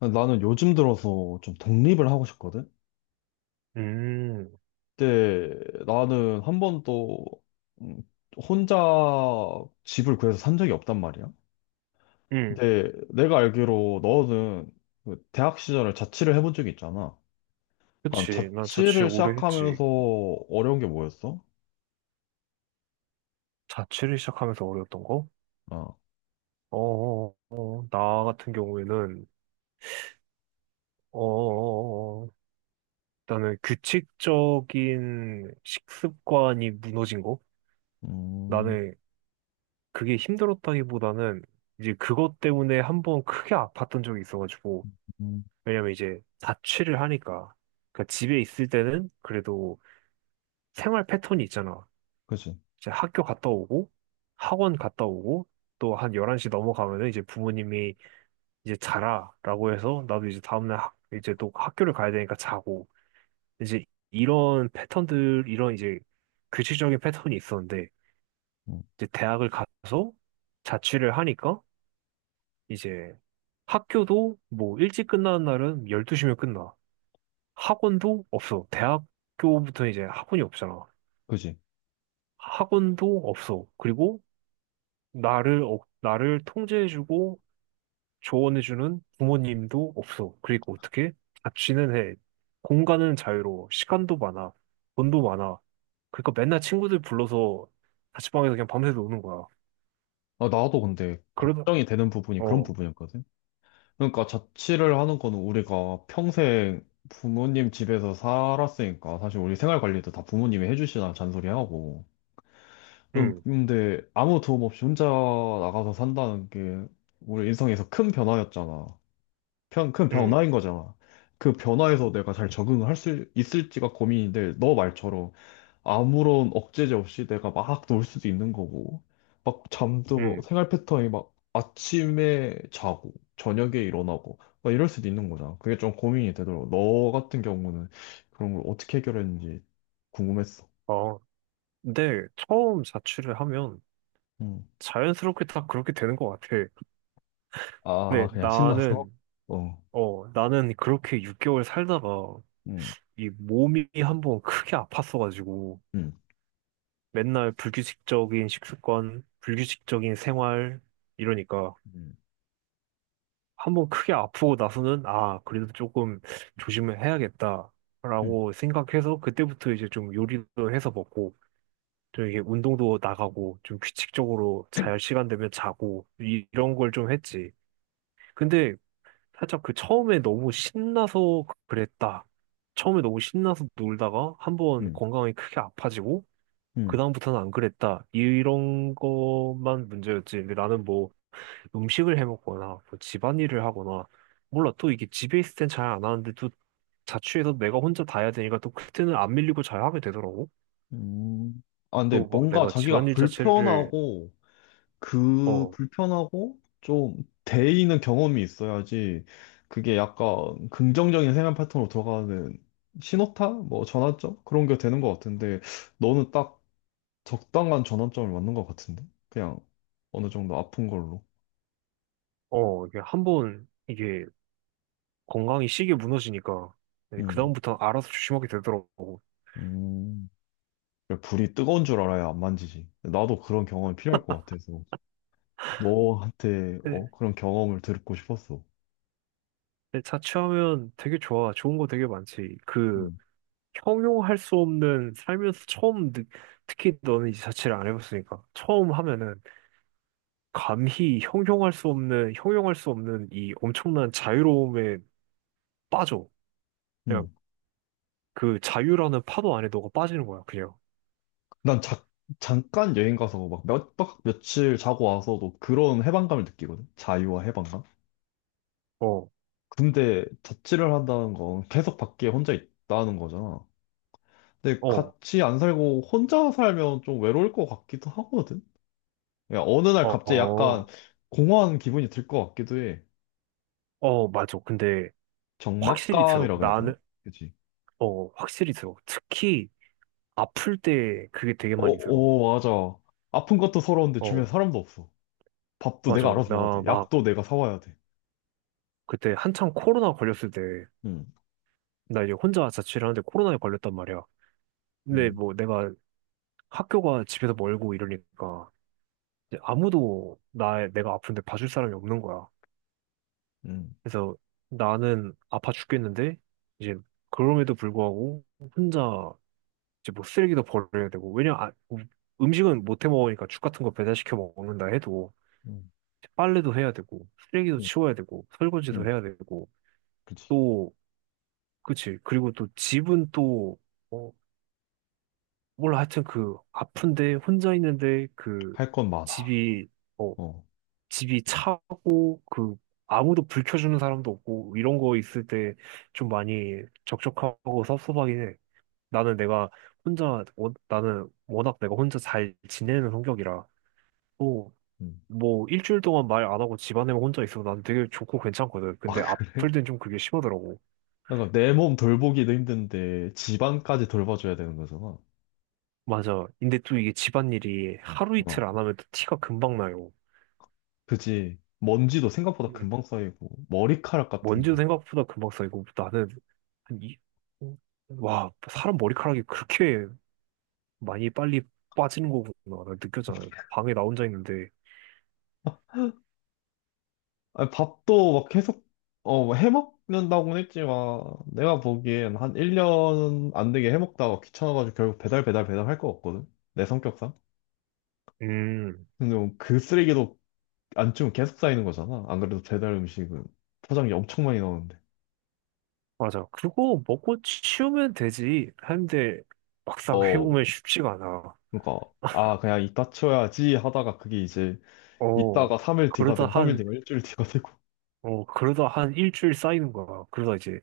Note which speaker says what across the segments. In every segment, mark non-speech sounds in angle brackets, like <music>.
Speaker 1: 나는 요즘 들어서 좀 독립을 하고 싶거든?
Speaker 2: 음.
Speaker 1: 근데 나는 한 번도 음, 혼자 집을 구해서 산 적이 없단 말이야.
Speaker 2: 음.
Speaker 1: 근데 내가 알기로 너는 그 대학 시절을 자취를 해본 적이 있잖아. 그러니까
Speaker 2: 그치. 난 자취
Speaker 1: 자취를
Speaker 2: 오래 했지.
Speaker 1: 시작하면서 어려운 게 뭐였어?
Speaker 2: 자취를 시작하면서 어려웠던 거?
Speaker 1: 아,
Speaker 2: 어, 어, 어, 어. 나 같은 경우에는, 어, 어, 어, 어. 나는 규칙적인 식습관이 무너진 거?
Speaker 1: 음,
Speaker 2: 나는 그게 힘들었다기보다는 이제 그것 때문에 한번 크게 아팠던 적이 있어가지고,
Speaker 1: 음,
Speaker 2: 왜냐면 이제 자취를 하니까. 그러니까 집에 있을 때는 그래도 생활 패턴이 있잖아.
Speaker 1: 그지.
Speaker 2: 이제 학교 갔다 오고 학원 갔다 오고 또 한 11시 넘어가면은 이제 부모님이 이제 자라라고 해서 나도 이제 다음날 이제 또 학교를 가야 되니까 자고 이제 이런 패턴들 이런 이제 규칙적인 패턴이 있었는데
Speaker 1: 음,
Speaker 2: 이제 대학을 가서 자취를 하니까 이제 학교도 뭐 일찍 끝나는 날은 12시면 끝나. 학원도 없어. 대학교부터 이제 학원이 없잖아.
Speaker 1: 그지.
Speaker 2: 학원도 없어. 그리고 나를 통제해주고 조언해주는 부모님도 없어. 그리고 어떻게? 자취는 해. 공간은 자유로워. 시간도 많아. 돈도 많아. 그러니까 맨날 친구들 불러서 자취방에서 그냥 밤새 노는 거야.
Speaker 1: 아, 나도 근데
Speaker 2: 그러다,
Speaker 1: 걱정이 되는 부분이 그런
Speaker 2: 어,
Speaker 1: 부분이었거든. 그러니까 자취를 하는 거는 우리가 평생 부모님 집에서 살았으니까 사실 우리 생활 관리도 다 부모님이 해주시나 잔소리하고.
Speaker 2: 응,
Speaker 1: 근데 아무 도움 없이 혼자 나가서 산다는 게 우리 인생에서 큰 변화였잖아. 큰
Speaker 2: 응,
Speaker 1: 변화인 거잖아. 그 변화에서 내가 잘 적응을 할 수 있을지가 고민인데 너 말처럼 아무런 억제제 없이 내가 막 놀 수도 있는 거고, 막 잠도
Speaker 2: 응.
Speaker 1: 생활 패턴이 막 아침에 자고, 저녁에 일어나고, 막 이럴 수도 있는 거잖아. 그게 좀 고민이 되더라고. 너 같은 경우는 그런 걸 어떻게 해결했는지 궁금했어.
Speaker 2: 어, 근데 처음 자취를 하면
Speaker 1: 음.
Speaker 2: 자연스럽게 다 그렇게 되는 것 같아.
Speaker 1: 아,
Speaker 2: 근데
Speaker 1: 그냥 신나서?
Speaker 2: 나는,
Speaker 1: 어,
Speaker 2: 어, 나는 그렇게 6개월 살다가
Speaker 1: 음.
Speaker 2: 이 몸이 한번 크게 아팠어가지고
Speaker 1: 음,
Speaker 2: 맨날 불규칙적인 식습관, 불규칙적인 생활, 이러니까
Speaker 1: 음.
Speaker 2: 한번 크게 아프고 나서는 아, 그래도 조금 조심을
Speaker 1: 음,
Speaker 2: 해야겠다라고 생각해서 그때부터 이제 좀 요리도 해서 먹고 좀 이게 운동도 나가고 좀 규칙적으로 잘 시간 되면 자고 이런 걸 좀 했지. 근데 살짝 그 처음에 너무 신나서 그랬다. 처음에 너무 신나서 놀다가 한번
Speaker 1: 음,
Speaker 2: 건강이 크게 아파지고
Speaker 1: 음.
Speaker 2: 그다음부터는 안 그랬다. 이런 것만 문제였지. 근데 나는 뭐 음식을 해 먹거나 뭐 집안일을 하거나 몰라. 또 이게 집에 있을 땐 잘 안 하는데 또 자취해서 내가 혼자 다 해야 되니까 또 그때는 안 밀리고 잘 하게 되더라고.
Speaker 1: 음. 아, 근데
Speaker 2: 또 막
Speaker 1: 뭔가
Speaker 2: 내가
Speaker 1: 자기가
Speaker 2: 집안일 자체를
Speaker 1: 불편하고, 그
Speaker 2: 어,
Speaker 1: 불편하고 좀 데이는 경험이 있어야지 그게 약간 긍정적인 생활 패턴으로 들어가는 신호타? 뭐 전환점? 그런 게 되는 것 같은데 너는 딱 적당한 전환점을 맞는 것 같은데? 그냥 어느 정도 아픈 걸로.
Speaker 2: 이게 한번 이게 건강이 시계 무너지니까 네,
Speaker 1: 음.
Speaker 2: 그다음부터 알아서 조심하게 되더라고.
Speaker 1: 음. 불이 뜨거운 줄 알아야 안 만지지. 나도 그런 경험이 필요할 것 같아서 너한테 어?
Speaker 2: 근데
Speaker 1: 그런 경험을 듣고 싶었어.
Speaker 2: 근데 자취하면 되게 좋아. 좋은 거 되게 많지. 그
Speaker 1: 음.
Speaker 2: 형용할 수 없는 살면서 특히 너는 이 자취를 안 해봤으니까 처음 하면은 감히 형용할 수 없는 형용할 수 없는 이 엄청난 자유로움에 빠져 그냥
Speaker 1: 음.
Speaker 2: 그 자유라는 파도 안에 너가 빠지는 거야 그냥.
Speaker 1: 난 자, 잠깐 여행 가서 막 몇 박 며칠 자고 와서도 그런 해방감을 느끼거든. 자유와 해방감. 근데 자취를 한다는 건 계속 밖에 혼자 있다는 거잖아. 근데 같이 안 살고 혼자 살면 좀 외로울 것 같기도 하거든. 야, 어느 날 갑자기
Speaker 2: 어어어어어.
Speaker 1: 약간 공허한 기분이 들 것 같기도 해.
Speaker 2: 맞아. 근데 확실히 들어
Speaker 1: 적막감이라고 해야 되나?
Speaker 2: 나는.
Speaker 1: 그치?
Speaker 2: 확실히 들어 특히 아플 때 그게 되게
Speaker 1: 어,
Speaker 2: 많이 들어.
Speaker 1: 어, 맞아. 아픈 것도 서러운데 주변에
Speaker 2: 어,
Speaker 1: 사람도 없어. 밥도
Speaker 2: 맞아.
Speaker 1: 내가 알아서 먹어야 돼.
Speaker 2: 나 막
Speaker 1: 약도 내가 사와야 돼.
Speaker 2: 그때 한창 코로나 걸렸을 때
Speaker 1: 응,
Speaker 2: 나 이제 혼자 자취를 하는데 코로나에 걸렸단 말이야. 근데
Speaker 1: 응,
Speaker 2: 뭐 내가 학교가 집에서 멀고 이러니까 이제 아무도 나 내가 아픈데 봐줄 사람이 없는 거야.
Speaker 1: 응,
Speaker 2: 그래서 나는 아파 죽겠는데 이제 그럼에도 불구하고 혼자 이제 뭐 쓰레기도 버려야 되고 음식은 못 해 먹으니까 죽 같은 거 배달시켜 먹는다 해도
Speaker 1: 응.
Speaker 2: 빨래도 해야 되고 쓰레기도
Speaker 1: 응.
Speaker 2: 치워야 되고 설거지도
Speaker 1: 응.
Speaker 2: 해야 되고
Speaker 1: 그치.
Speaker 2: 또 그치. 그리고 또 어, 몰라. 하여튼 그 아픈데 혼자 있는데 그
Speaker 1: 할 건 많아.
Speaker 2: 집이 어,
Speaker 1: 어.
Speaker 2: 집이 차고 그 아무도 불 켜주는 사람도 없고 이런 거 있을 때 좀 많이 적적하고 섭섭하긴 해. 나는 나는 워낙 내가 혼자 잘 지내는 성격이라 또
Speaker 1: 음.
Speaker 2: 뭐 일주일 동안 말 안 하고 집안에만 혼자 있어도 난 되게 좋고 괜찮거든. 근데
Speaker 1: 아, <laughs>
Speaker 2: 아플
Speaker 1: 그래?
Speaker 2: 땐 좀 그게 심하더라고.
Speaker 1: 그러니까 내 몸 돌보기도 힘든데 집안까지 돌봐줘야 되는 거잖아.
Speaker 2: 맞아. 근데 또 이게 집안일이 하루
Speaker 1: 어.
Speaker 2: 이틀 안 하면 또 티가 금방 나요.
Speaker 1: 그지. 먼지도 생각보다
Speaker 2: 음.
Speaker 1: 금방 쌓이고 머리카락 같은
Speaker 2: 먼지도
Speaker 1: 거.
Speaker 2: 생각보다 금방 쌓이고 나는 한 이, 와, 사람 머리카락이 그렇게 많이 빨리 빠지는 거구나. 나 느꼈잖아. 방에 나 혼자 있는데.
Speaker 1: 아, 밥도 막 계속 해먹는다고는 했지만 내가 보기엔 한 1년 안 되게 해먹다가 귀찮아가지고 결국 배달 배달 배달 할 거 같거든. 내 성격상.
Speaker 2: 음,
Speaker 1: 근데 뭐 그 쓰레기도 안 치우면 계속 쌓이는 거잖아. 안 그래도 배달 음식은 포장이 엄청 많이 나오는데.
Speaker 2: 맞아. 그거 먹고 치우면 되지. 했는데 막상
Speaker 1: 어,
Speaker 2: 해보면 쉽지가 않아.
Speaker 1: 그러니까 아 그냥 이따 쳐야지 하다가 그게 이제
Speaker 2: 어,
Speaker 1: 이따가 3일 뒤가
Speaker 2: 그러다
Speaker 1: 되고 3일
Speaker 2: 한,
Speaker 1: 뒤가 일주일 뒤가 되고.
Speaker 2: 그러다 한 일주일 쌓이는 거야. 그러다 이제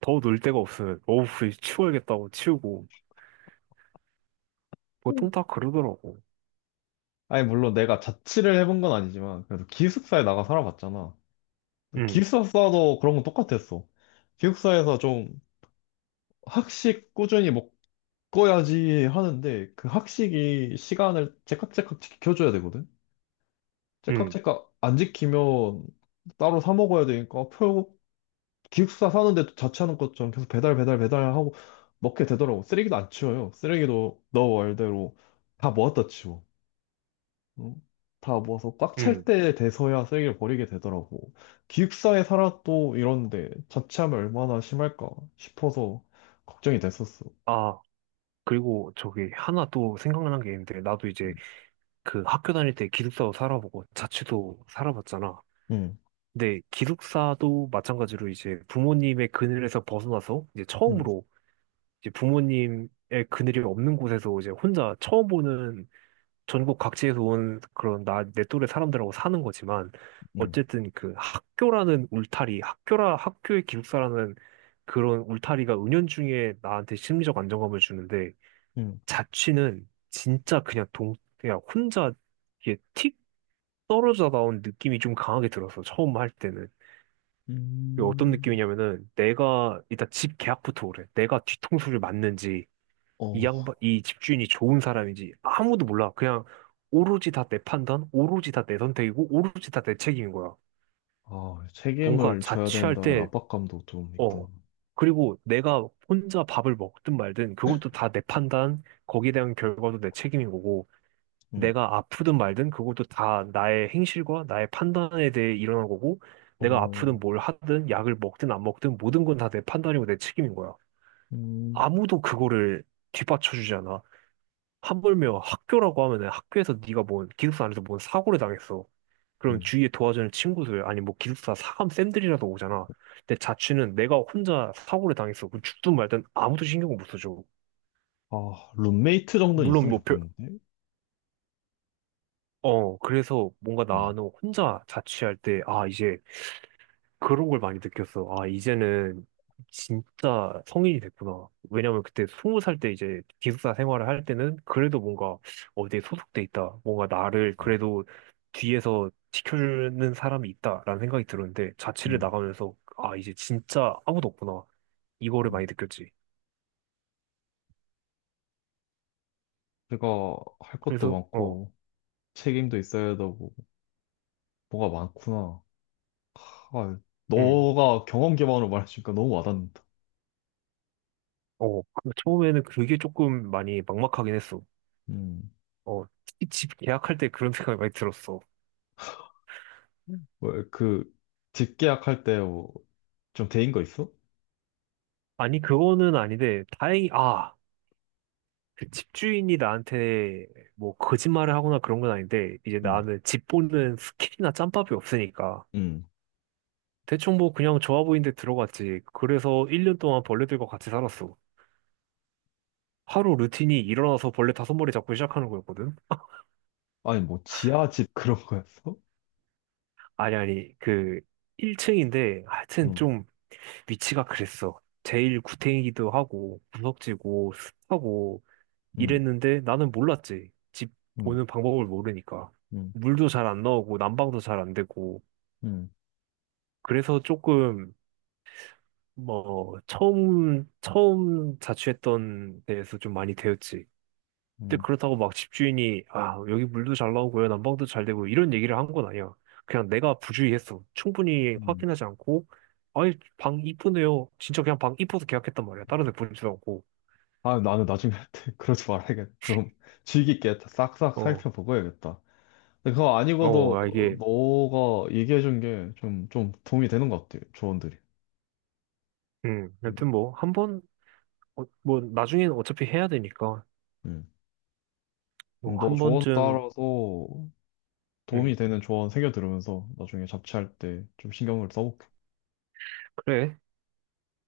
Speaker 2: 더 놀 데가 없으면, 어우, 이거 치워야겠다고 치우고.
Speaker 1: 음.
Speaker 2: 보통 다 그러더라고.
Speaker 1: 아니 물론 내가 자취를 해본 건 아니지만 그래도 기숙사에 나가 살아봤잖아. 근데
Speaker 2: 응,
Speaker 1: 기숙사도 그런 건 똑같았어. 기숙사에서 좀 학식 꾸준히 먹어야지 하는데 그 학식이 시간을 째깍째깍 지켜줘야 되거든.
Speaker 2: 응,
Speaker 1: 째깍째깍 안 지키면 따로 사 먹어야 되니까 기숙사 사는데도 자취하는 것처럼 계속 배달 배달 배달하고 먹게 되더라고. 쓰레기도 안 치워요. 쓰레기도 너 말대로 다 모았다 치워. 응? 다 모아서 꽉 찰
Speaker 2: 응.
Speaker 1: 때 돼서야 쓰레기를 버리게 되더라고. 기숙사에 살아도 이런데 자취하면 얼마나 심할까 싶어서 걱정이 됐었어.
Speaker 2: 아, 그리고 저기 하나 또 생각난 게 있는데, 나도
Speaker 1: 응,
Speaker 2: 이제 그 학교 다닐 때 기숙사도 살아보고 자취도 살아봤잖아.
Speaker 1: 응,
Speaker 2: 네, 기숙사도 마찬가지로 이제 부모님의 그늘에서 벗어나서 이제 처음으로 이제 부모님의 그늘이 없는 곳에서 이제 혼자 처음 보는 전국 각지에서 온 그런 내 또래 사람들하고 사는 거지만
Speaker 1: 응,
Speaker 2: 어쨌든 그 학교라는 울타리, 학교의 기숙사라는 그런 울타리가 은연중에 나한테 심리적 안정감을 주는데
Speaker 1: 응.
Speaker 2: 자취는 진짜 그냥 그냥 혼자 이게 틱 떨어져 나온 느낌이 좀 강하게 들었어, 처음 할 때는. 그게 어떤
Speaker 1: 음,
Speaker 2: 느낌이냐면은 내가 일단 집 계약부터 그래. 내가 뒤통수를 맞는지 이
Speaker 1: 어,
Speaker 2: 양반 이 집주인이 좋은 사람인지 아무도 몰라. 그냥 오로지 다 내 판단, 오로지 다 내 선택이고 오로지 다 내 책임인 거야.
Speaker 1: 아,
Speaker 2: 뭔가
Speaker 1: 책임을 져야
Speaker 2: 자취할
Speaker 1: 된다는
Speaker 2: 때
Speaker 1: 압박감도 좀
Speaker 2: 어.
Speaker 1: 있구나.
Speaker 2: 그리고 내가 혼자 밥을 먹든 말든 그것도 다 내 판단, 거기에 대한 결과도 내 책임인 거고.
Speaker 1: 응,
Speaker 2: 내가 아프든 말든 그것도 다 나의 행실과 나의 판단에 대해 일어난 거고 내가
Speaker 1: 어,
Speaker 2: 아프든 뭘 하든 약을 먹든 안 먹든 모든 건 다 내 판단이고 내 책임인 거야.
Speaker 1: 음,
Speaker 2: 아무도 그거를 뒷받쳐 주지 않아. 하물며 학교라고 하면은 학교에서 네가 뭔 기숙사 안에서 뭔 사고를 당했어. 그럼
Speaker 1: 음.
Speaker 2: 주위에 도와주는 친구들 아니 뭐 기숙사 사감 쌤들이라도 오잖아. 내 자취는 내가 혼자 사고를 당했어. 그럼 죽든 말든 아무도 신경을 못 써줘.
Speaker 1: 아, 룸메이트 정도는
Speaker 2: 물론
Speaker 1: 있으면
Speaker 2: 뭐 별,
Speaker 1: 좋겠는데?
Speaker 2: 어, 그래서 뭔가
Speaker 1: 음,
Speaker 2: 나는 혼자 자취할 때, 아, 이제 그런 걸 많이 느꼈어. 아, 이제는 진짜 성인이 됐구나. 왜냐면 그때 20살 때 이제 기숙사 생활을 할 때는 그래도 뭔가 어디에 소속돼 있다. 뭔가 나를
Speaker 1: 음,
Speaker 2: 그래도 뒤에서 지켜주는 사람이 있다라는 생각이 들었는데 자취를
Speaker 1: 음,
Speaker 2: 나가면서 아, 이제 진짜 아무도 없구나. 이거를
Speaker 1: 음.
Speaker 2: 많이 느꼈지.
Speaker 1: 내가 할 것도
Speaker 2: 그래서
Speaker 1: 많고, 책임도 있어야 되고, 뭐가 많구나. 아,
Speaker 2: 음,
Speaker 1: 너가 경험 기반으로 말해주니까 너무 와닿는다.
Speaker 2: 그 처음에는 그게 조금 많이 막막하긴 했어.
Speaker 1: 음.
Speaker 2: 특히 집 계약할 때 그런 생각이 많이 들었어.
Speaker 1: 왜, 그, 집계약할 때 뭐, 좀 대인 거 있어?
Speaker 2: 아니, 그거는 아닌데, 다행히, 아, 그 집주인이 나한테 뭐 거짓말을 하거나 그런 건 아닌데 이제
Speaker 1: 음,
Speaker 2: 나는 집 보는 스킬이나 짬밥이 없으니까
Speaker 1: 음.
Speaker 2: 대충 뭐 그냥 좋아 보이는데 들어갔지. 그래서 1년 동안 벌레들과 같이 살았어. 하루 루틴이 일어나서 벌레 다섯 마리 잡고 시작하는 거였거든. <laughs>
Speaker 1: 아니, 뭐, 지하집 <laughs> 그런 거였어?
Speaker 2: 아니, 아니, 그 1층인데 하여튼
Speaker 1: 음,
Speaker 2: 좀 위치가 그랬어. 제일 구탱이기도 하고 구석지고 습하고
Speaker 1: 음,
Speaker 2: 이랬는데 나는 몰랐지. 집
Speaker 1: 음,
Speaker 2: 보는 방법을 모르니까.
Speaker 1: 음,
Speaker 2: 물도 잘 안 나오고 난방도 잘 안 되고
Speaker 1: 음,
Speaker 2: 그래서 조금 뭐 처음 자취했던 데에서 좀 많이 데였지. 근데
Speaker 1: 음.
Speaker 2: 그렇다고 막 집주인이 아 여기 물도 잘 나오고요 난방도 잘 되고 이런 얘기를 한 건 아니야. 그냥 내가 부주의했어. 충분히
Speaker 1: 음.
Speaker 2: 확인하지 않고 아이 방 이쁘네요. 진짜 그냥 방 이뻐서 계약했단 말이야. 다른 데 보지도 않고.
Speaker 1: 아, 나는 나중에 할 때 <laughs> 그러지 말아야겠다. 좀 주의 깊게 싹싹
Speaker 2: 어,
Speaker 1: 살펴보고 해야겠다. 근데 그거 아니고도 어,
Speaker 2: 이게
Speaker 1: 너가 얘기해준 게 좀, 좀 도움이 되는 것 같아, 조언들이. 음.
Speaker 2: 여튼 뭐 한 번 뭐 나중엔 어차피 해야 되니까
Speaker 1: 음. 그럼
Speaker 2: 뭐
Speaker 1: 너
Speaker 2: 한
Speaker 1: 조언
Speaker 2: 번쯤
Speaker 1: 따라서 도움이
Speaker 2: 음
Speaker 1: 되는 조언 새겨 들으면서 나중에 잡지할 때 좀 신경을 써볼게.
Speaker 2: 그래.